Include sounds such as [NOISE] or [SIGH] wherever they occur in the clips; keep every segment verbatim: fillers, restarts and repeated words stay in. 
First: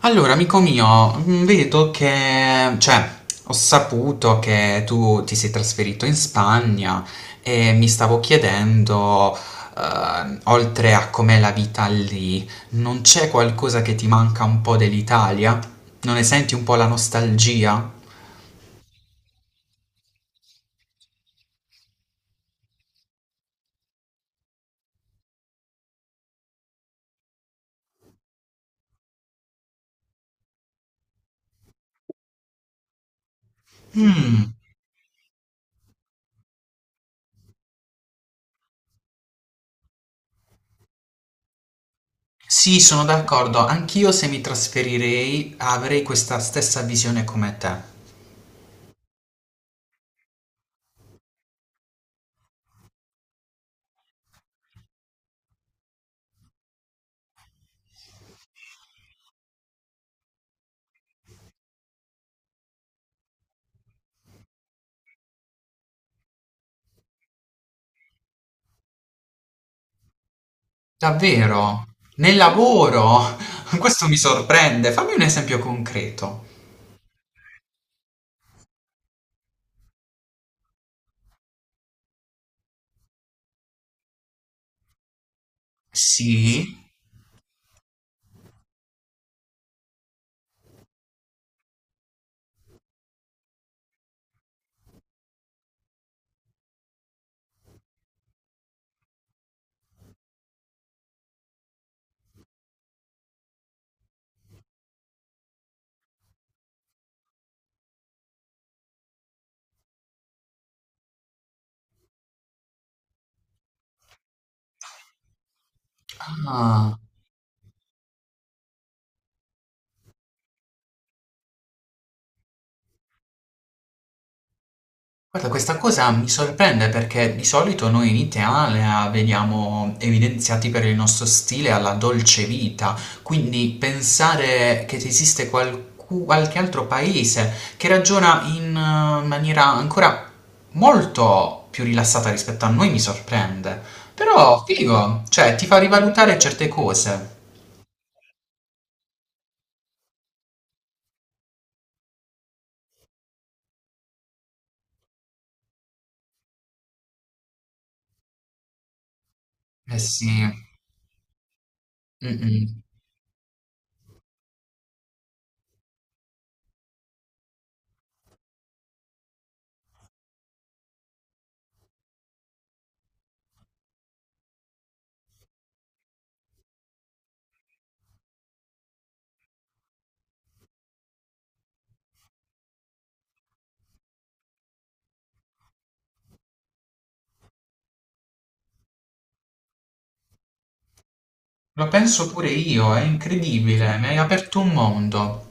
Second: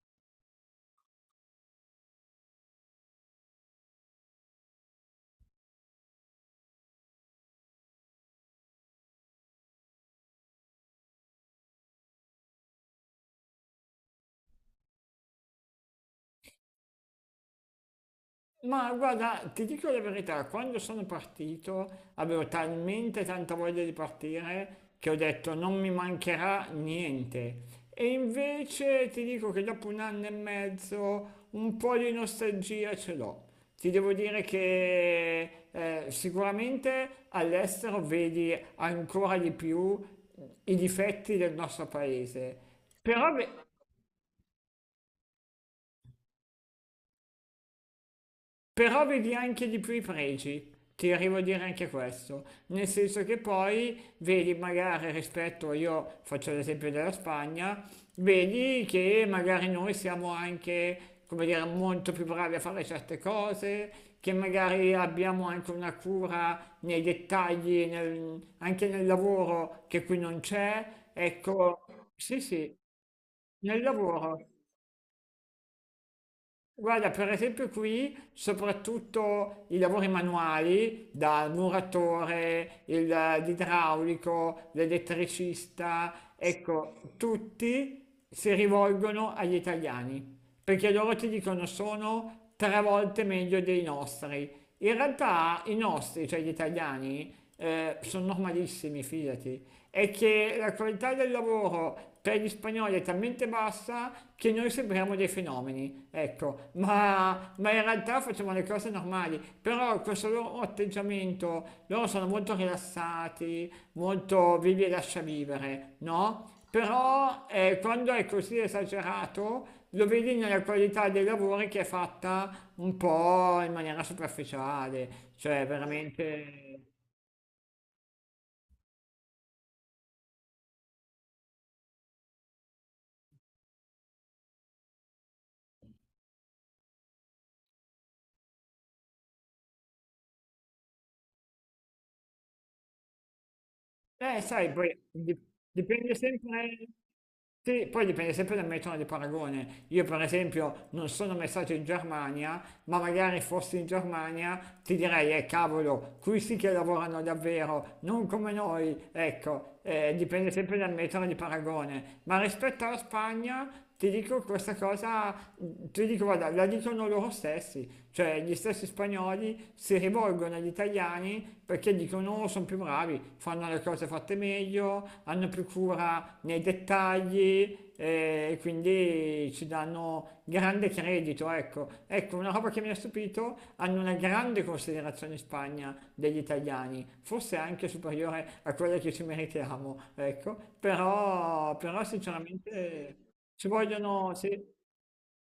Allora, amico mio, mh, vedo che, cioè, ho saputo che tu ti sei trasferito in Spagna e mi stavo chiedendo, eh, oltre a com'è la vita lì, non c'è qualcosa che ti manca un po' dell'Italia? Non ne senti un po' la nostalgia? Ma guarda, ti dico la verità, quando sono partito avevo talmente tanta voglia di partire che ho detto non mi mancherà niente. E invece ti dico che dopo un anno e mezzo un po' di nostalgia ce l'ho. Ti devo dire Mm, che eh, sicuramente all'estero vedi ancora di più i difetti del nostro paese. sì, sono Però, ve- d'accordo, anch'io se mi trasferirei avrei questa stessa visione come te. Però vedi anche di più i pregi, ti arrivo a dire anche questo, nel senso che poi vedi magari rispetto, io faccio l'esempio della Spagna, vedi che magari noi siamo anche, come dire, molto più bravi a fare certe cose, che magari abbiamo anche una cura nei dettagli, nel- anche nel lavoro che qui non c'è, ecco, Davvero? Nel sì sì, lavoro? [LAUGHS] nel Questo mi lavoro. sorprende. Fammi un esempio concreto. Guarda, per esempio qui soprattutto i lavori manuali, dal muratore, il- l'idraulico, l'elettricista, Sì? ecco, tutti si rivolgono agli italiani, perché loro ti dicono sono tre volte meglio dei nostri. In realtà i nostri, cioè gli italiani, eh, sono normalissimi, fidati, è che la qualità del lavoro per gli spagnoli è talmente bassa che noi sembriamo dei fenomeni, ecco, ma, ma in realtà facciamo le cose normali, però questo loro atteggiamento, loro sono molto rilassati, molto vivi e lascia vivere, no? Ah. Però eh, quando è così esagerato lo vedi nella qualità dei lavori che è fatta un po' in maniera superficiale, Guarda, cioè questa cosa mi veramente. sorprende perché di solito noi in Italia veniamo evidenziati per il nostro stile alla dolce vita, quindi pensare che esiste qualcu- qualche altro paese che ragiona in eh, maniera ancora molto più rilassata rispetto a noi mi sorprende. Eh, Però, sai, poi figo, di- cioè ti fa dipende rivalutare certe sempre. cose. Sì, poi dipende sempre dal metodo di paragone. Io per esempio non sono mai stato in Germania, ma magari fossi in Germania ti direi, eh cavolo, qui sì che lavorano davvero, non come noi, ecco, Eh eh, sì, dipende sempre dal metodo di paragone. Ma rispetto mm-mm. alla Spagna ti dico questa cosa, ti dico, guarda, la dicono loro stessi, cioè gli stessi spagnoli si rivolgono rivolgono agli italiani perché dicono oh, sono più bravi, fanno le cose fatte meglio, hanno più cura nei dettagli eh, e quindi ci danno grande credito. Ecco. Ecco, una roba che mi ha stupito, hanno una grande considerazione in Spagna degli italiani, forse anche superiore a quella che ci meritiamo, ecco. però, Lo però penso pure io, è sinceramente ci incredibile, mi hai vogliono... aperto un sì. mondo.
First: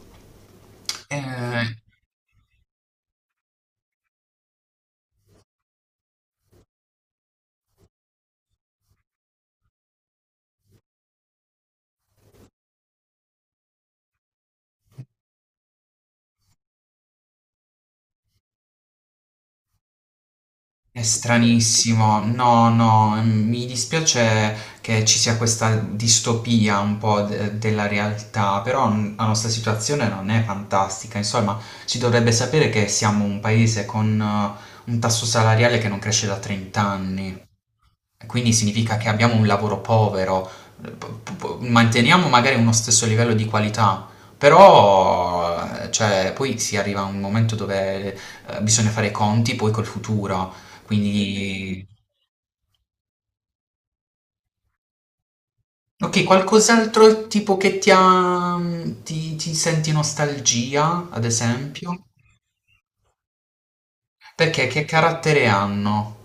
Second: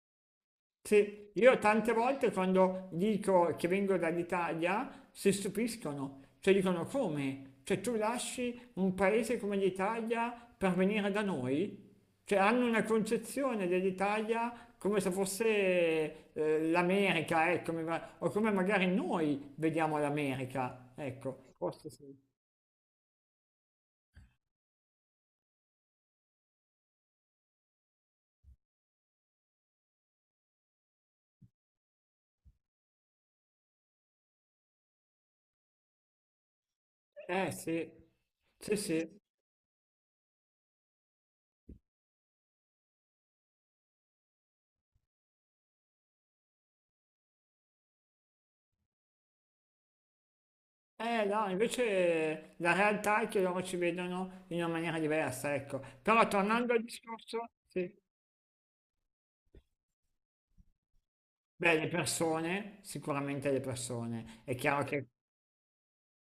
Sì, io Eh. tante volte quando dico che vengo dall'Italia si stupiscono, cioè dicono come? Cioè tu lasci un paese come l'Italia per venire da noi? Cioè hanno una concezione dell'Italia come se fosse eh, l'America, ecco, mi va- o come magari noi vediamo l'America, È ecco, forse sì. stranissimo, no, no, mm, mi dispiace che ci sia questa distopia un po' de- della realtà, però mm, la nostra situazione non è fantastica, insomma, si dovrebbe sapere che siamo un paese con eh, un tasso salariale che non cresce da trenta anni. Eh sì, Quindi sì significa che sì. abbiamo un lavoro povero, p- p- manteniamo magari uno stesso livello di qualità, però eh, cioè, poi si arriva a un momento dove eh, bisogna fare i conti poi col futuro, Eh no, quindi. invece la realtà è che loro ci vedono in una maniera diversa, ecco. Ok, Però tornando al qualcos'altro discorso, tipo che ti sì, ha... ti, ti senti nostalgia, ad beh, le esempio? persone, sicuramente le persone. È Perché chiaro che che... carattere hanno?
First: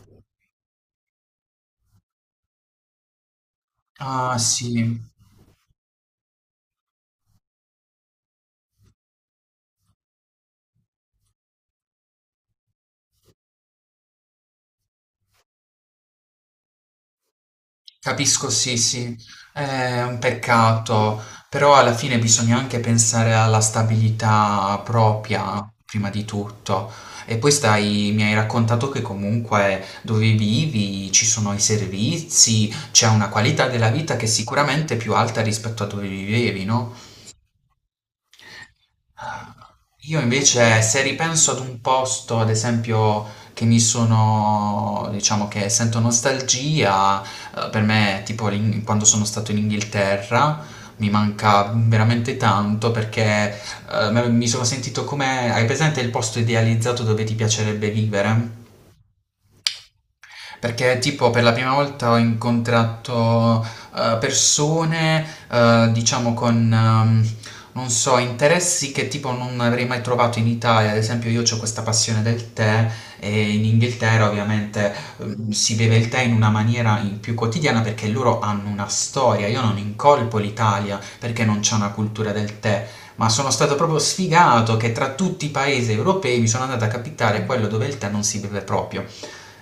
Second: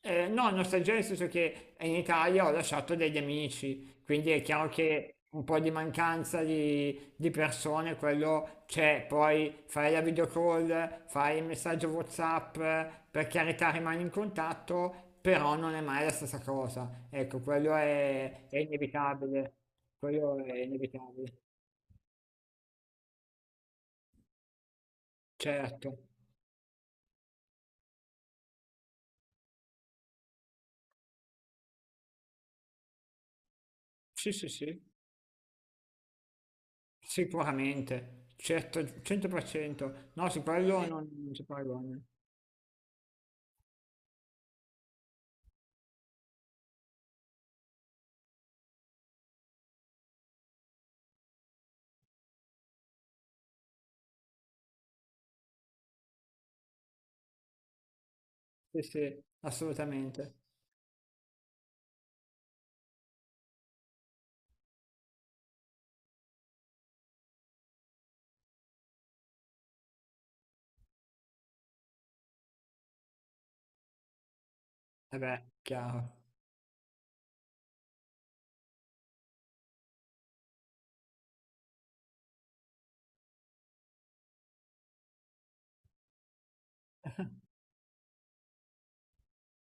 Eh, no, nostalgia nel senso che in Italia ho lasciato degli amici, quindi Ah, è chiaro sì. che un po' di mancanza di, di persone, quello c'è, poi fai la video call, fai il messaggio WhatsApp, eh, per carità rimani in contatto, però non è mai la stessa cosa. Ecco, quello è, Capisco, è sì, sì, inevitabile, è un quello è peccato, inevitabile, però alla fine bisogna anche pensare alla stabilità propria, certo. prima di tutto. E poi stai, mi hai raccontato che comunque dove vivi ci sono i servizi, c'è una qualità della vita che è Sì, sì, sì, sicuramente più alta rispetto a dove vivevi, no? sicuramente, certo, cento per cento, Io no, su invece, quello se non, non si ripenso ad un paragona. posto, ad esempio, che mi sono, diciamo che sento nostalgia, eh, per me, tipo l'Ing- quando sono stato in Inghilterra, mi manca veramente tanto perché eh, me- mi sono sentito come, hai presente il posto idealizzato dove ti piacerebbe vivere? Sì, sì, assolutamente. Perché tipo per la prima volta ho incontrato eh, persone, eh, diciamo con, ehm, non so, interessi che tipo non avrei mai trovato in Italia. Ad esempio io ho questa passione del tè e in Inghilterra ovviamente Eh beh, ehm, si beve chiaro. il tè in una maniera in- più quotidiana perché loro hanno una storia. Io non incolpo l'Italia perché non c'è una cultura del tè. Ma sono stato proprio sfigato che tra tutti i paesi europei mi sono andato a capitare quello dove il tè non si beve proprio.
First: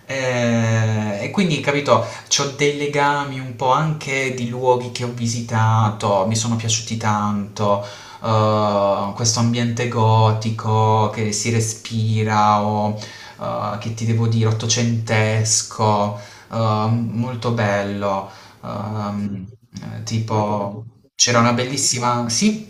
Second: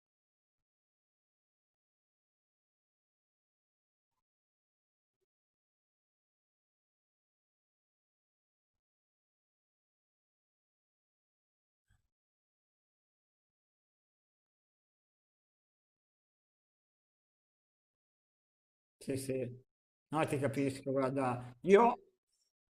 Ehm, e quindi, capito, c'ho dei legami un po' anche di luoghi che ho visitato, mi sono piaciuti tanto, uhm, questo ambiente gotico che si respira o, uhm, che ti devo dire, ottocentesco, uhm, molto bello. Sì, Uhm, ehm, sì. eh, No, ti tipo capisco, c'era una guarda, io. bellissima sì,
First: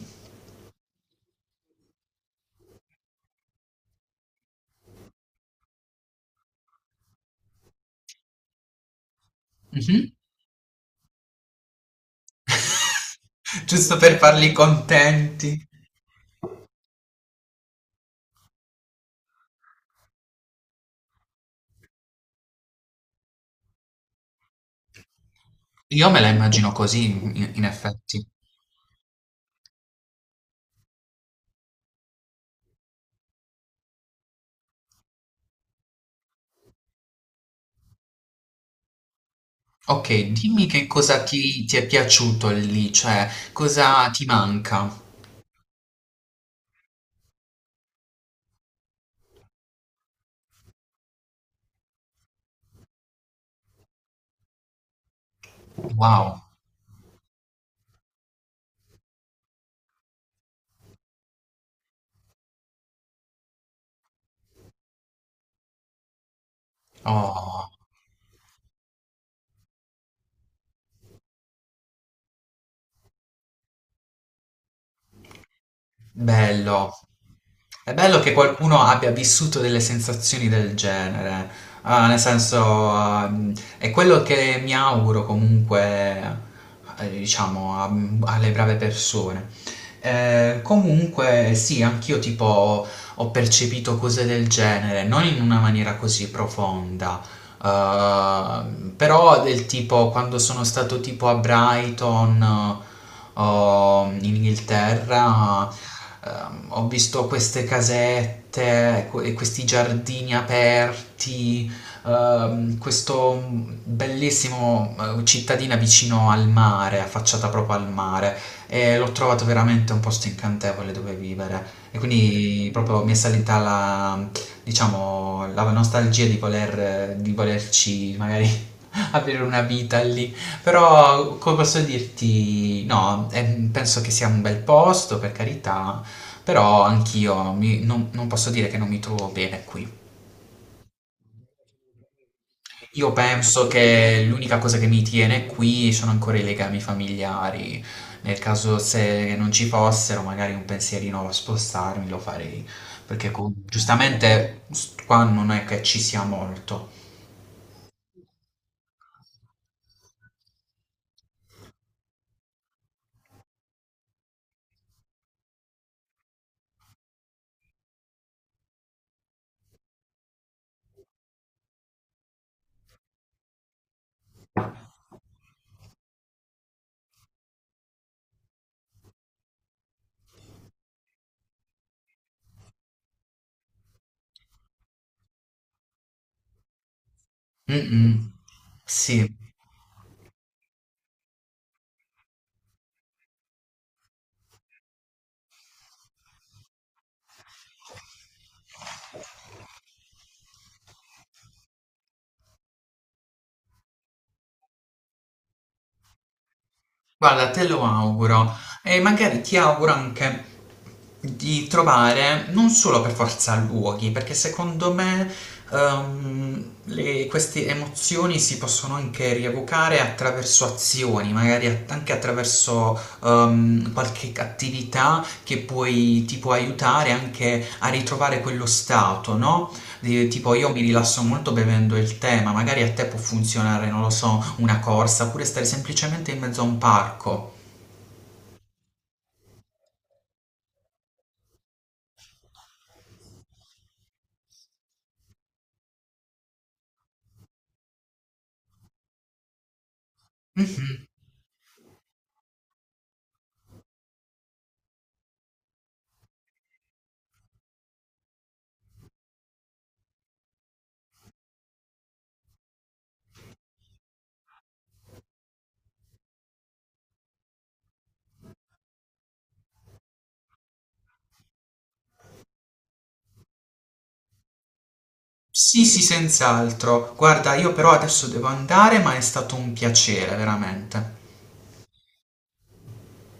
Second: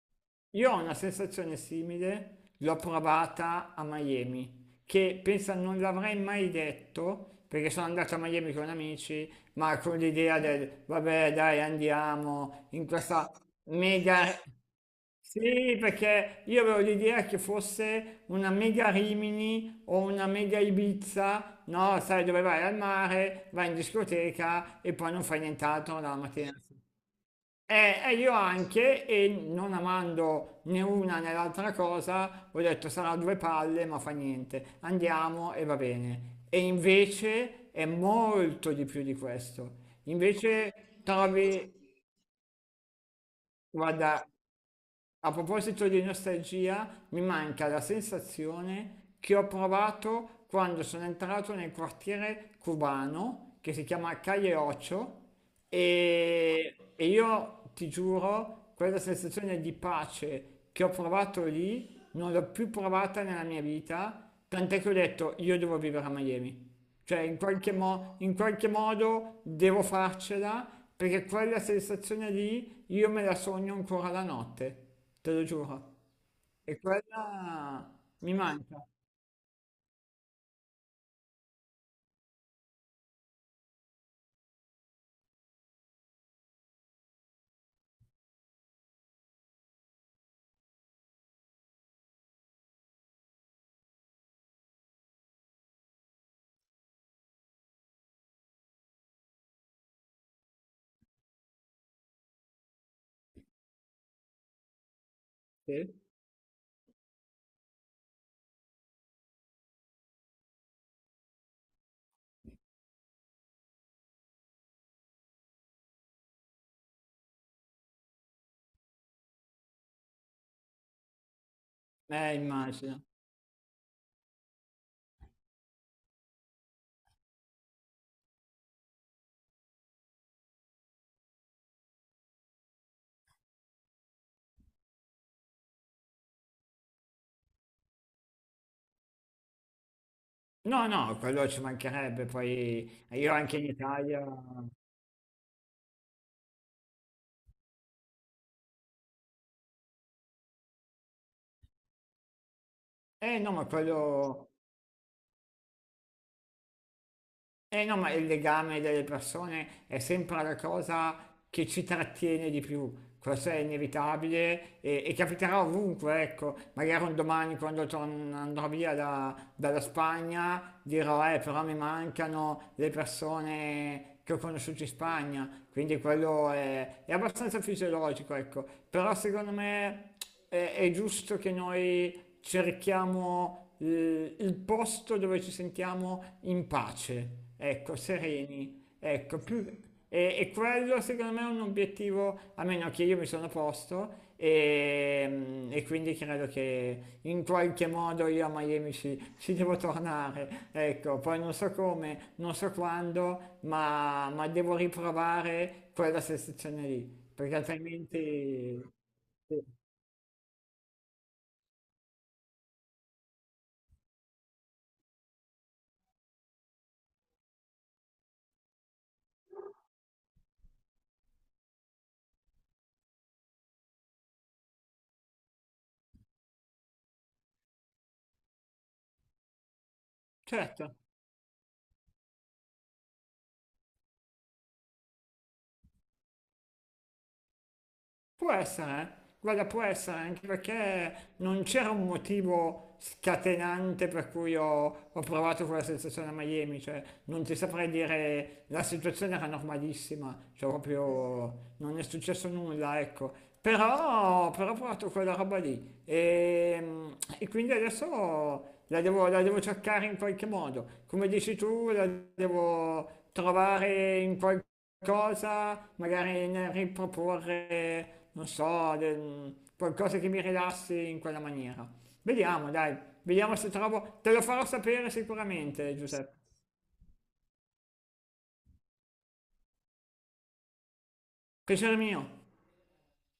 Io ho una sensazione simile, l'ho provata a Miami, che pensa non l'avrei mai detto, perché sono andato a Miami con amici, ma con mh-mh, l'idea del vabbè dai andiamo in questa giusto per mega... farli contenti. Sì, perché io avevo l'idea che fosse una mega Rimini o una mega Ibiza, no? Sai dove vai al mare, vai in discoteca e poi non fai nient'altro Io dalla me la mattina alla immagino sera. così in in Eh, eh, effetti. io anche, e non amando né una né l'altra cosa, ho detto sarà due palle, ma fa niente, andiamo e va bene. E invece è molto di più di questo. Ok, dimmi che Invece cosa ti, trovi, ti è piaciuto lì, cioè cosa ti guarda, manca? a proposito di nostalgia, mi manca la sensazione che ho provato quando sono entrato nel quartiere cubano che si chiama Calle Ocho Wow, e, e io ti giuro, quella sensazione di pace che ho provato lì non l'ho più provata nella mia vita, tant'è che ho detto io devo vivere a Miami. Cioè, in oh, qualche mo- in qualche modo devo farcela perché quella sensazione lì io me la sogno ancora la notte, te lo giuro. E bello. quella È bello che mi qualcuno manca. abbia vissuto delle sensazioni del genere. Ah, nel senso, ah, è quello che mi auguro comunque, eh, diciamo, a- alle brave persone. Eh, comunque, sì, anch'io tipo ho percepito cose del genere, non in una maniera così profonda. Uh, però del tipo quando sono stato tipo a Brighton eh, o in Inghilterra Sì. ehm, ho visto queste casette que- e questi giardini aperti, ehm, questo bellissimo eh, cittadina vicino al mare affacciata proprio al mare, e l'ho trovato veramente un posto incantevole dove vivere e Eh, quindi immagino. proprio mi è salita la, diciamo, la nostalgia di, voler, di volerci magari [LAUGHS] avere una vita lì. Però, come posso dirti, no, eh, penso che sia un bel posto, per carità, però anch'io mi- non, non posso dire che non mi trovo bene qui. No, no, quello ci mancherebbe, poi Io io anche penso in che Italia. l'unica cosa che mi tiene qui sono ancora i legami familiari. Nel caso se non ci fossero, magari un pensierino a spostarmi lo farei, perché Eh co- no, ma quello... giustamente s- qua non è che ci sia molto. Eh no, ma il legame delle persone è sempre la cosa che ci trattiene di più, questo è inevitabile e, e capiterà ovunque, ecco, magari un domani quando torn- andrò via da- dalla Spagna dirò, eh, però mi mancano le persone che ho conosciuto in Spagna, quindi quello è, è abbastanza fisiologico, ecco, però secondo me è, è giusto che noi cerchiamo eh, il posto dove ci sentiamo in pace, ecco, Mh-mh. sereni, Sì, ecco, più... E, e quello secondo me è un obiettivo, a meno che io mi sono posto e, e quindi credo che in qualche modo io a Miami ci, ci devo tornare, ecco, poi non so come, non so quando, ma, ma devo riprovare quella sensazione lì, guarda, perché te lo auguro, altrimenti... e magari ti Sì. auguro anche di trovare non solo per forza luoghi, perché secondo me, ehm, le queste emozioni si possono anche rievocare attraverso azioni, magari at anche attraverso, ehm, qualche attività che puoi ti può aiutare anche a ritrovare quello stato, no? Di- Tipo io mi Certo. rilasso molto bevendo il tè, ma magari a te può funzionare, non lo so, una corsa, oppure stare semplicemente in mezzo a un parco. Può essere, eh. Guarda, può essere anche perché non c'era un motivo scatenante per cui ho, ho provato quella sensazione a Miami, cioè non ti saprei dire la situazione era normalissima, cioè Mhm. proprio non è successo nulla, ecco. Però, però ho provato quella roba lì e, e quindi adesso la devo, la devo cercare in qualche modo, come dici tu, la devo trovare in qualche cosa, magari nel riproporre, non so, del- qualcosa che mi rilassi in quella maniera. Vediamo, dai, vediamo se trovo, te lo farò sapere Sì, sicuramente, sì, Giuseppe. senz'altro. Guarda, io però adesso devo andare, ma è stato un piacere, veramente. Piacere mio.